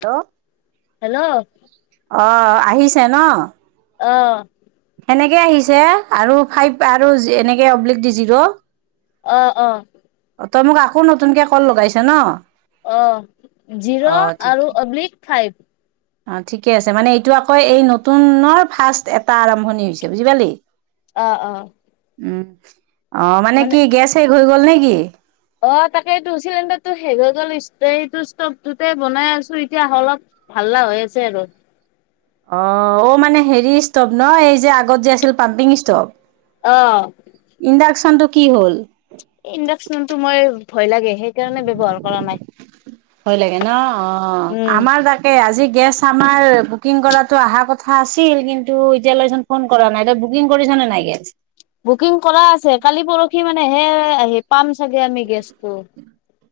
Hello hello অ আহিছে ন অ সেনেকে আহিছে আৰু ফাইভ আৰু এনেকে অব্লিক দি জিৰো অ অ তই মোক আকৌ নতুনকে কল লগাইছ ন অ জিৰো অ আৰু ঠিকে অব্লিক ফাইভ অ ঠিকে আছে মানে এইটো আকৌ এই নতুনৰ ফাৰ্ষ্ট এটা আৰম্ভণি হৈছে বুজি পালি আহ আহ উম অ মানে কি গেছ শেষ হৈ গল গল নে কি অ তাকেটো চিলিণ্ডাৰটো শেষ হৈ গ'ল ষ্টভটোতে বনাই আছো এতিয়া অলপ ভাল হৈ আছে আৰু অহ অ মানে হেৰি ষ্টভ ন এই যে আগত যে আছিল পাম্পিং ষ্টভ অ ইণ্ডাকচনটো কি হ'ল ইণ্ডাকচনটো মই ভয় লাগে সেইকাৰণে ব্যৱহাৰ কৰা নাই ভয় লাগে ন অ উম আমাৰ তাকে আজি গেছ আমাৰ বুকিং কৰাতটো আহা কথা আছিল কিন্তু এতিয়া লৈচোন ফোন কৰা নাই বুকিং কৰিছ নে নাই গেছ বুকিং কৰা আছে কালি পৰখি সি মানে হে আহি পাল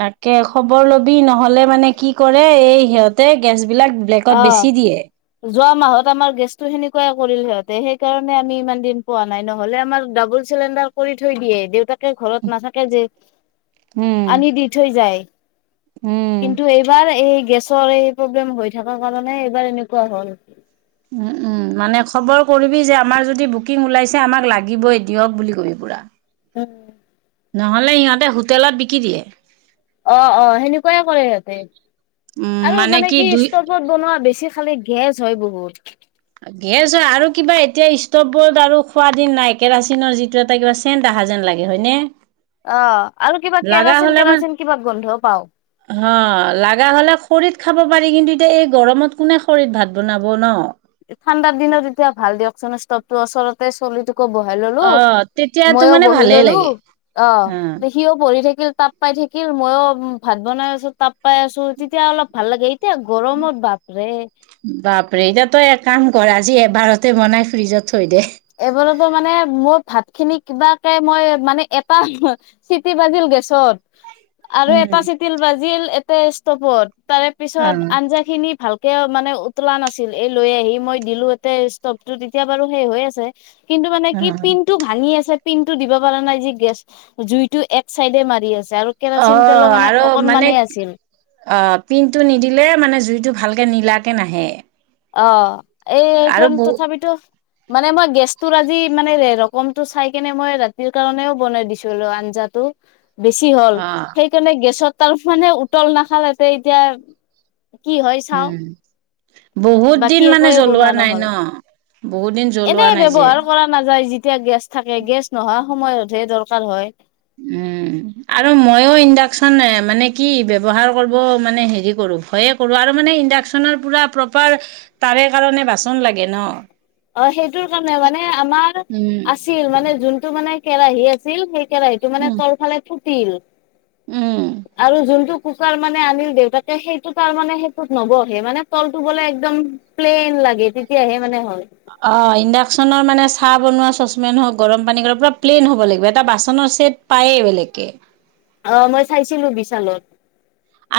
তাকে খবৰ লব সি নহলে মানে কি কৰে এই সিহঁতে গেছ অ যোৱা মাহত আমাৰ গেছটো সেনেকুৱাই কৰিল সিহঁত সেইকাৰণে আমি ইমান দিন পোৱা নাই নহলে আমাৰ ডাবুল চিলিণ্ডাৰ কৰি থৈ দিয়ে দেউতাক দেউতাকে ঘৰত নাথাকে যিহেতু উম, আনি দি থৈ যায় উম। কিন্তু এইবাৰ এই গেছৰ এই প্ৰব্লেম হৈ থাকে থাকা কাৰণে এইবাৰ এনেকুৱা হ'ল উম উম মানে খবৰ কৰিবি যে আমাৰ যদি বুকিং ওলাইছে আমাক লাগিবই দিয়ক বুলি কবি পুৰা উম নহলে ইিহঁতে হোটেলত বিকি দিয়ে অ অ সেনেকুৱাই কৰে সিহঁতে আৰু মানে কি ষ্টভত বনোৱা বেছি খালি গেছ হয় বহুত গেছ হয় আৰু কিবা এতিয়া ষ্টভবৰ্ড আৰু খোৱা দিন নাই কেৰাচিনৰ যিটো এটা কিবা চেন আহা যেন লাগে হয় নে অ আৰু কিবা কেৰাচিন মানে কেৰাচিন কিবা গোন্ধও পাও হ লাগা হ'লে খৰিত খাব পাৰি কিন্তু এতিয়া এই গৰমত কোনে খৰিত ভাত বনাব ন ঠাণ্ডাৰ দিনত এতিয়া ভাল দিয়কচোন ষ্টভ টো ওচৰতে চলি আকৌ বহাই ললো অ' তেতিয়াতো মইও মানে বহি ভালেই ললো লাগে। অ সিও পঢ়ি থাকে থিল তাপ পাই থাকিল মইো ভাত বনাই আছো তাপ পাই আছো তেতিয়া অলপ ভাল লাগে এতিয়া গৰমত বাপ ৰে বাপৰে এতিয়া তয় এক কাম কৰ আজি এবাৰতে বনাই ফ্ৰ্ৰীজত থৈ দে কিবা মানে মোৰ ভাত খিনি কিবাকে মই মানে এটা চিটি বাজিল গেছত আৰু এটা উম, চিতিল বাজিল [unintelligible] তাৰে পিছত অ' আঞ্জা খিনি ভালকে তেওঁ মানে উতলা নাছিল এই লৈ আহি মই দিলো ইতে ষ্টভটো এতিয়া বাৰু সেই হৈ আছে কিন্তু মানে কি অ' পিনন্টো ভাঙি আছে পিন টো দিব পাৰা নাই যি গেছ জুইতটো এক চাইডে মাৰি আছে আৰু অ কেৰাচিন তেলো মানে আৰু মানে অকনমানে আছিল অ পিনটো নিদিলে মানে জুইতটো ভাল ে নীলাকে নাহে অ আৰু এইকাৰণ বহু তথাপিিতো মানে মই গেছটো আজি মানে ৰকমটো চাই কেনে মই ৰাতিৰ কাৰণেও বনাই দিছিলোো আঞ্জাটো বেছি হ'ল অ' সেইকাৰণে গেছত তাৰ মানে উতল নাখালতে এতিয়া কি হয় চাও উম। বহুত বাকী দিন মানে একোৱে বনোৱা জ্বলোৱা নাই নহল ন বহুত দিন জ্বলোৱা নাই যে এতিয়া গেছ থাকে গেছ নোহোৱা সময়তহে দৰকাৰ হয় উম আৰু ময়ো ইণ্ডাকচন মানে কি ব্যৱহাৰ কৰিব মানে হেৰি কৰো ভয়ে কৰোঁ আৰু মানে ইণ্ডাকচন পুৰা প্ৰপাৰ তাৰে কাৰণে বাচন লাগে ন অ সেইটোৰ কাৰণে মানে আমাৰ উম আছিল মানে যোনটো মানে কেৰাহী আছিল সেই কেৰাহিটো মানে উম তলফালে ফুট তিল উম আৰু যোনটো কুকাৰ মানে আনিল দেউতাকে সেইটো তাৰ মানে সেইটোত নবহে মানে তলটো বোলে একদম প্লেইন লাগে তেতিয়াহে মানে হল অ ইণ্ডাকচনৰ মানে চাহ বনোৱা চচপেন হওঁক গৰম পানী কৰা পুৰা প্লেইন হ'ব লাগিব এটা বাচনৰ চছেট পায়েই বেলেগকে অ মই চাইছিলো বিশালত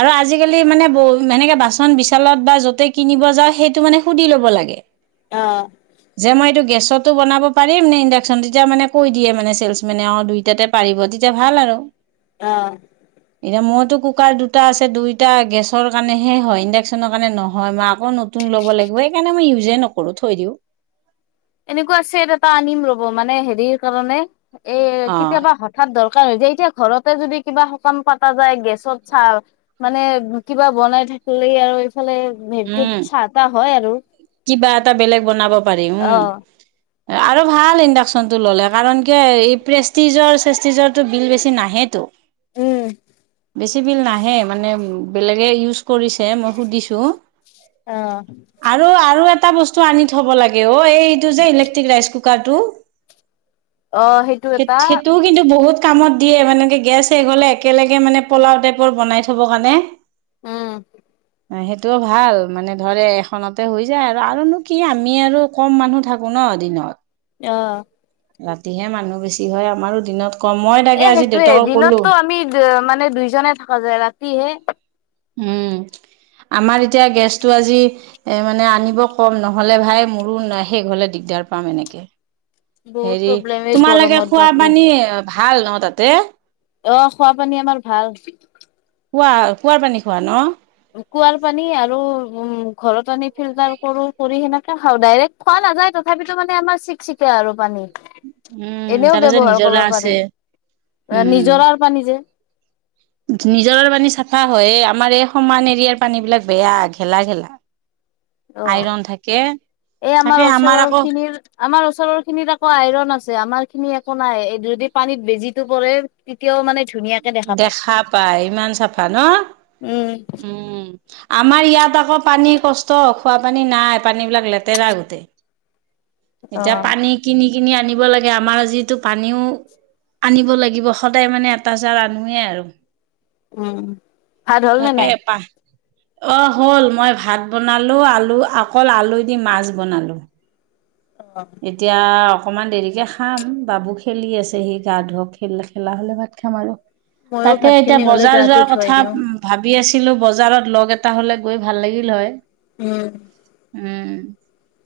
আৰু আজিকালি মানে ব সেনেকে বাচন বিচালত বা য'তে কিনিব যাওঁ সেইটো মানে সুধি ল'ব লাগে অ যে মই এইটো গেছতো বনাব পাৰিম নে ইণ্ডাকচন তেতিয়া মানে কৈ দিয়ে মানে ছেলচচ মেনে অ দুইটাতে পাৰিব তেতিয়া ভাল আৰু আহ এতিয়া মইতো কুকাৰ দুটা আছে দুইোটা গেছৰ কাৰণেহে হয় ইণ্ডাকশ্যনৰ কাৰণে নহয় মাক আক নতুন লব লাগিব সেইণ উজএ নকৰো থৈ দিওঁ এনেকুৱা ছেট এটা আনিম ৰ'ব মানে হেৰিৰ কাৰণে এ অ কেতিয়াবা হঠাৎ দৰকাৰ শকান য এতিয়া ঘৰতে যদি কিবা শকান পতা যায় গেছত চাহ মানে কিবা বনাই থাকিলে আৰু আফালে উম হেৰিটোত চাহ তাহ হয় আৰু কিবা এটা বেলেগ বনাব পাৰিম অ আৰু ভাল ইণ্ডাকচনটো ললে কাৰণ কি এই প্ৰেষ্টিজৰ চেজতীজৰটো বিল বেছি নাহেতো উম বেছি বিল নাহে মানে বেলেগে ইউজ কৰিছে মই সুধিছোঁ অ আৰু আৰু এটা ত আনি থব লাগে ও এইটো যে ইলেক্ট্ৰিক ৰাইচ কুক কাটো অ সেইটো স এটা সেইটোও কিন্তু বহুত কামত দিয়ে মানে গেছ শেষ হলে একেলগে মানে পলাও টাইপৰ বনাই থব কাৰণে আহম ন সেইটো ভাল মানে ধৰে এখনতে হৈ যায় আৰু আৰুনো কি আমি আৰু কম মানুহ থাকো ন দিনত আহ ৰাতিহে মানুহ বেছি হয় আমাৰো দিনত কম মই তাকে এ আজি সেইটোয়ে দেউতাকক কলো দিনতো আমি মান মানে দুইজনে থকা যায় ৰাতিহে উম আমাৰ এতিয়া গেছটো আজি এ মানে আনিব কম নহলে ভাই মোৰো শেষ হলে দিগদাৰ পাম এনেকে বহুত হেৰি প্ৰব্লেম এই তোমালোকে গৰমত খোৱা বাপৰে পানী ভাল ন তাতে অ খোৱ পানী আমাৰ ভাল কুৱা কুঁৱাৰ পানী খোৱা ন কুঁৱাৰ পানী আৰু উম ঘৰত আনি ফিল্টাৰ কৰো কৰি সেনেকে খা ডাইৰেক্ খোৱা নাযায় তথাপিতো মানে আমাৰ চিকচিকে আৰু পানী উম এনেও তাতে যে ব্য্ৱহাৰ নিজৰা কৰিব আছে পাৰি নিজৰ আৰু পানী যে নিজৰৰ পানী চাফা হয় আমাৰ এই সমান এৰিয়াৰ পানী বিলাক বেয়া ঘেলা ঘেলা অ আইৰন থাকে এই আমাৰ তাকে ওচৰৰ আকৌ খিনিৰ আমাৰ ওচৰৰ খিনিত আকৌ আইৰন আছে আমাৰ খিনি নাই এই যদি পানীত বেজিো পৰে তেতিয়াও মানে ধুনীয়াকে পায় দেখা পায় ইমান চাফা ন উম উম আমাৰ ইয়াত আকৌ পানী কষ্ট খোৱ পানী নাই পানী বিলাক লেতেৰা গোটেই অ এতিয়া পানী কিনি কিনি আনিব লাগে আমাৰ যিটো পানীও আনিব লাগিব সদায় মানে এটা জানোোৱে আৰু উম ভাল হ'ল নে তাকে নাই পাহ অ হল মই ভাত বনালো আলু অকল আলু দি মাছ বনালো এতিয়া অকণমান দেৰিকে খাম বাবু খেলি আছে সি গা ধক খেল খেলা হলে ভাত খাম আৰু ময়ো তাকে ভাত এতিয়া খিনি হলে বজাৰ গাটো যোৱাৰ ধুৱাই কথা দিওঁ ভাবি আছিল ছিলো বজাৰত লগ এটা হ'লে গৈ ভাল লাগিল হয় উম উম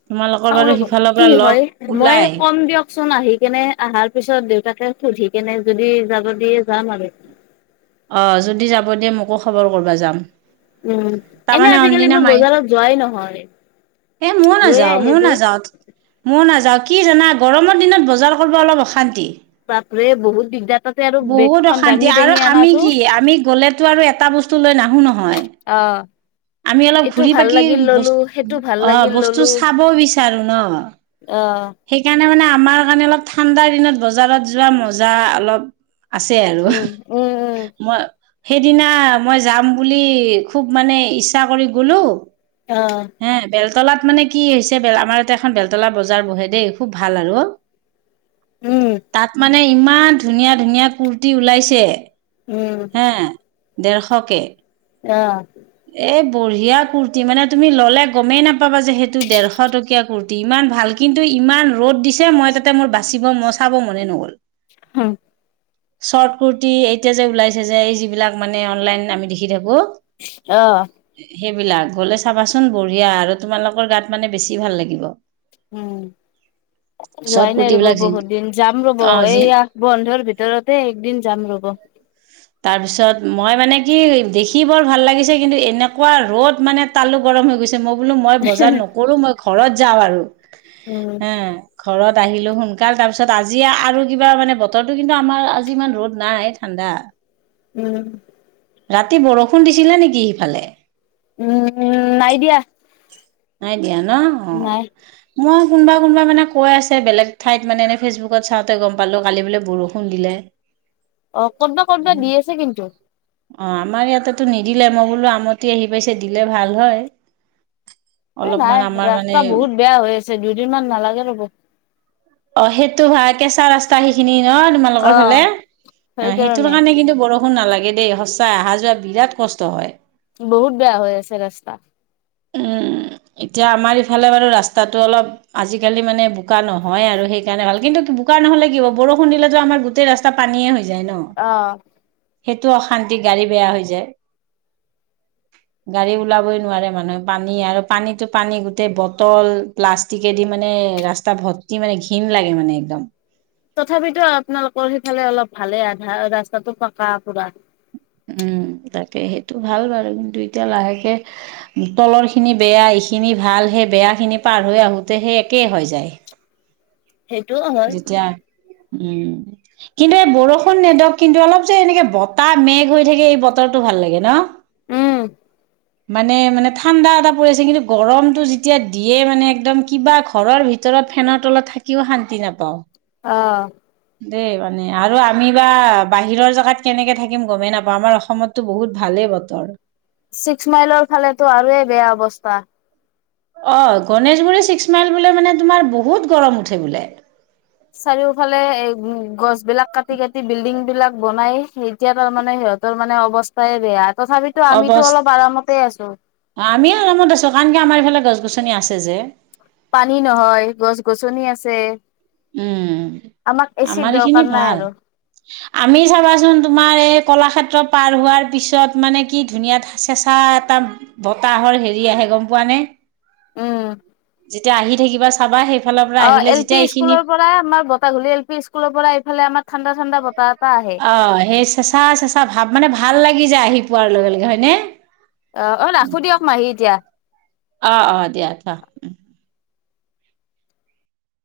তোমালোকৰ চাওঁ বাৰু ৰ'ব সিফালক কি হয় মই ক'ম দিয়কচোন আহি কেনে অাৰ পিছত দেউতাকে সুধিনে যদি যাব দিয়ে যাম আৰু অ যদি যাব দিয়া মোকো খবৰ কৰিবা যাম উম এনে তাৰমানে আজিকালি অনদিনা মই মাই বজাৰত যোৱাই নহয় এ ময়ো লৈয়ে আহে যে যা কি জানা গৰমৰ দিনত বজাৰ কৰিব অলপ অশান্তি বহুত দিগদাৰ তাতে আৰু বহুত বেগখন অশান্তি দাঙি আৰু দাঙি আমি অনাতো কি আমি গ'লেতো আৰু এটা বস্তু লৈ নাহো নহয় অ আমি অলপ এইটো ঘুৰি ভাল পাকি লাগিল ব ললো সেইটো ভাল অ লাগিল বস্তু ললো চাব বিচাৰো ন অ সেইকাৰণে মানে আমাৰ কাৰণে অলপ ঠাণ্ডাৰ দিনত বজাৰত যোৱা মজা অলপ আছে আৰু উম উম উম মই সেইদিনা মই যাম বুলি খুব মানে ইচ্ছা কৰি গলো অ হ বেল বেলতলাত মানে কি হৈছে বেল আমাৰ ইতে এখন বেলতলা বজাৰ বহে দেই খুব ভাল আৰু অ উম মানে ইমান ধুনীয়া ধুনীয়া কুৰ্তি ওলাইছে উম হে ডেৰশকে অ এ বঢ়িয়া কুৰ্তি মানে তুমি ললে গমেই নাপাবা যে সেইটো ডেৰশ টকীয়া কুুৰ্তি ইমান ভাল কিন্তু ইমান ৰ'দ দিছে মই তাতে মোৰ বাচিব মই চাব মনে নগল হ চৰ্ত কুৰ্তি এতিয়া যে ওলাইছে যে এই যিবিলাক মানে অনলাইন আমি দেখি থাকো অহ সেইবিলাক গলে চাবাচোন বঢ়িয়া আৰু তোমালোকৰ গাত মানে বেছি ভাল লাগিব উম চৰ্ট যোৱাই নাই ৰব কুৰ্তিবিলাক যি বহুত দিন যাম ৰ'ব অ যি এইয়া বন্ধৰ ভিতৰতে একদিন যাম ৰব তাৰ পিছত মই মানে কি দেখি বৰ ভাল লাগিছে কিন্তু এনেকোৱা ৰ'দ মানে তালো গৰম হৈ গৈছে মই বোলো মই বজাৰ নকৰো মই ঘৰত যাওঁ আৰু উম, হে ঘৰত আহিলো সোনকাল তাৰ পিছত আজি আৰু কিবা মানে বতৰো কিন্তু আমাৰ আজি ইমান ৰ'দ নাই ঠাণ্ডা উম ৰাতি বৰষুণ দিছিলে নেকি সিফালে উম নাই দিয়া নাই দিয়া ন অ নাই মই কোনোবা কোনোবা মানে কৈ আছে বেলেগ ঠাইত মানে এনেই ফেচবুকত চাওঁতে গম পালোঁ কালি বোলে বৰষুণ দিলে অ কতবা কতবা দি আছে কিন্তু অ আমাৰ ইয়াতেতো নিদিলে মই বোলো আমতি আহি পাইছে দিলে ভাল হয় এই অলপমান নাই আমাৰ মানে ৰাস্তা বহুত বেয়া হৈ আছে দুদিনমান নালাগে ৰ'ব অ সেইটো ভা কেঁচা ৰাস্তা সেইখিনি অ তোমালোকৰ ফালে অ' অ সেইটোৰ সেইকাৰণে কাৰণে কিন্তু বৰ ষুণ নালাগে দেই সঁচা অহা যোৱা বিৰাট কষ্ট হয় বহুত বেয়া হৈ আছে ৰাস্তা উম এতিয়া আমাৰ ইফালে বাৰু ৰাস্তাটো অলপ আজিকালি মানে বোকা নহয় আৰু সেইকাৰণে ভাল কিন্তু বোকা নহ'লে কি হ বৰষুণ দিলেতো আমাৰ গোটেই ৰাস্তা পানীয়েই হৈ যায় ন। অহ সেইটো অশান্তি গাড়ী বেয়া হৈ যায় গাড়ী ওলাবই নোৱাৰে মানুহে পানী আৰু পানীতো পানী গোটেই বটল প্লাষ্টিকেদি মানে ৰাস্তা ভৰ্তি মানে ঘিণ লাগে মানে একদম তথাপিতো আপোনালোকৰ সেইফালে অলপ ভালেই আধা ৰাস্তাটো পকা পুৰা উম তাকে সেইটো ভাল বাৰু কিন্তু এতিয়া লাহেকে তলৰ খিনি বেয়া এইখিনি ভাল সেই বেয়া খিনি পাৰ হৈ আহোতে সেই একেই হৈ যায় সেইটোও হয় যেতিয়া উম কিন্তু এই বৰষুণ নেদক কিন্তু অলপ যে এনেকে বতাহ মেঘ হৈ থাকে এই বতৰটো ভাল লাগে ন উম মানে মানে ঠাণ্ডা এটা পৰি আছে কিন্তু গৰমতটো যেতিয়া দিয়ে মানে একদম কিবা ঘৰৰ ভিতৰত ফেনৰ তলত থাকিও শান্তি তি নাপাওঁ অহ দেই মানে আৰু আমি বা বাহিৰৰ জেগাত কেনেকে থাকিম গমেই নাপাওঁ আমাৰ অসমততো বহুত ভালেই বতৰ ছিক্স মাইলৰ ফালেটো আৰুে বেয়া বস্তু বাহ অ গণেশগুৰি ছিক্স মাইল বোলে মানে তোমাৰ বহুত গৰম উঠে বোলে চাৰিওফালে এ গছ বিলাক কাটি কাটি বিল্ডিং বিলাক বনাই এতিয়া তাৰমানে সিহঁতৰ মানে অৱস্থাই বেয়া তথাপিতো আমিতো অলপ আৰামতে আছো অৱস্থ আমি আৰামত আছো কাৰণক আমাৰ এইফালে গছ গছনি আছে যে চনি আছে উম আমাক এচিৰ আমাৰ দৰকাৰ এইখিনি নাই ভাল আৰু আমি চাবাচোন তোমাৰ এই কলাক্ষেত্ৰ পাৰ হোৱাৰ পিছত মানে কি ধুনীয়া চেঁচা এটা বতাহৰ হেৰি আহে গম পোৱা নে উম যেতিয়া আহি থাকিবা চাবা সেই ফালৰ পৰা আহিলে যেতিয়া এইখিনি পৰা আম বতাগল এল পি স্কুলৰ পৰাফালে আমাৰ ঠাণ্ডা ঠাণ্ডা বতাহ এটা আহে অ সেই চেচা চেচা ভাব মানে ভাল লাগে লাগি যায় আহি পোৱাৰ লগে লগে হয়নে অ অ ৰাখো দিয়ক মাহী এতিয়া অ অ দিয়া থ